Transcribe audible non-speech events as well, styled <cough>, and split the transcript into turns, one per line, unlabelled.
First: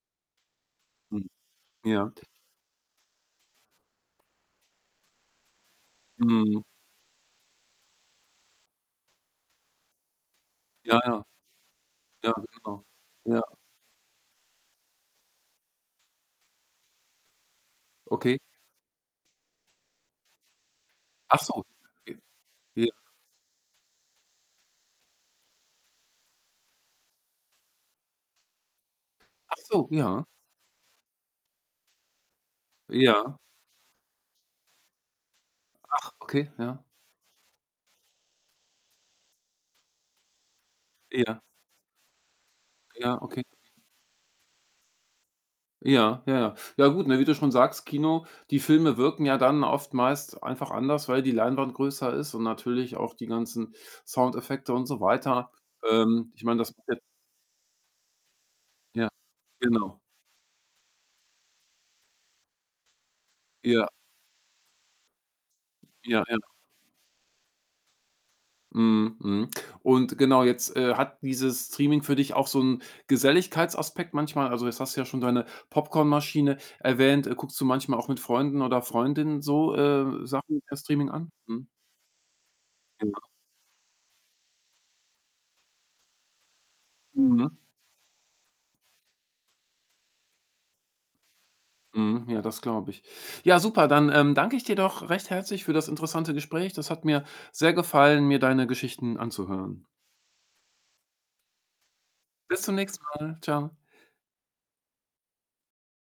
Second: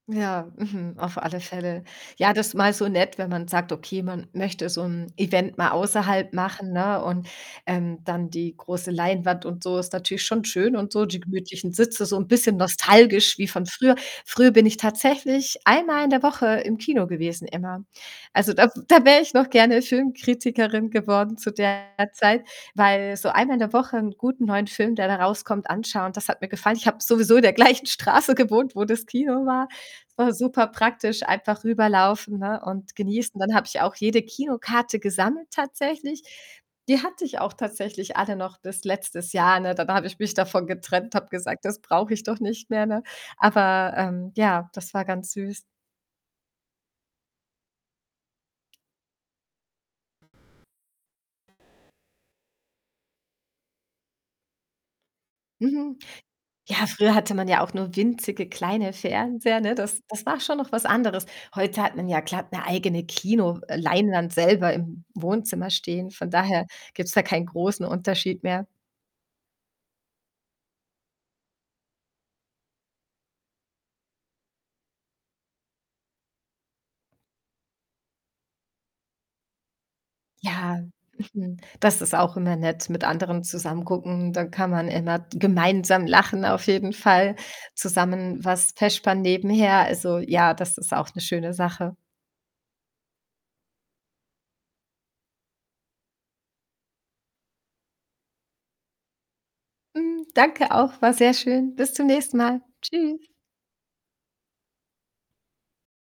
Ja, mhm, auf
Mhm.
alle Fälle.
Ja.
Ja, das mal so nett, wenn man sagt, okay, man möchte so 'n Event mal außerhalb
Mhm.
machen, ne, und, ähm, dann die große Leinwand, und so, ist natürlich schon schön, und
Ja,
so, die
ja.
gemütlichen Sitze, so 'n
Ja,
bisschen
genau.
nostalgisch
Ja.
wie von früher. Früher bin ich tatsächlich einmal in der Woche im Kino gewesen immer.
Okay.
Also da da wär ich noch gerne Filmkritikerin geworden
Ach
zu
so.
der Zeit,
J ja.
weil so einmal in der Woche 'n guten neuen Film, der da rauskommt, anschauen, das hat mir gefallen. Ich habe sowieso in der gleichen Straße gewohnt, wo das Kino
Ach
war.
so,
Es
ja.
war superpraktisch, einfach rüberlaufen, ne, und
Ja.
genießen. Dann habe ich auch jede Kinokarte gesammelt
Ach,
tatsächlich.
okay, ja.
Die hatte ich auch tatsächlich alle noch bis letztes Jahr, ne? Dann habe ich mich davon getrennt, habe
Ja.
gesagt, „das brauche ich doch nicht mehr“, ne?
Ja, okay.
Aber, ähm, ja, das war ganz süß.
Ja, ja, ja. Ja gut, ne, wie du schon sagst, Kino, die Filme wirken ja dann oft meist einfach anders, weil die Leinwand größer ist und natürlich auch die ganzen Soundeffekte und so weiter.
Mhm.
Ähm, Ich meine, das
Ja,
<unintelligible>
früher hatte man ja auch nur winzige kleine
Ja,
Fernseher, ne?
genau.
Das das war schon noch was anderes. Heute hat man ja glatt 'ne eigene Kino äh,
Ja.
Leinwand selber im Wohnzimmer stehen,
Ja,
von
ja.
daher gibt's da keinen großen Unterschied mehr.
Mhm, mhm und genau, jetzt, äh, hat dieses Streaming für dich auch so 'n Geselligkeitsaspekt manchmal? Also jetzt hast du ja schon deine Popcornmaschine erwähnt. Guckst du manchmal auch mit Freunden oder Freundinnen so, äh, Sachen per
Ja,
Streaming an?
mhm,
Mhm.
das ist auch immer nett, mit
Genau.
anderen zusammen gucken. Dann kann man immer gemeinsam lachen auf jeden Fall,
Mhm.
zusammen was vespern nebenher. Also, ja, das ist auch 'ne schöne Sache.
Mhm. Ja, das glaube ich. Ja, super, dann, ähm, danke ich dir doch recht herzlich für das interessante Gespräch. Das hat mir sehr gefallen, mir deine Geschichten anzuhören.
Hm, danke auch, war sehr schön. Bis zum nächsten
Bis
Mal.
zum nächsten
Tschüss.
Mal. Tschau.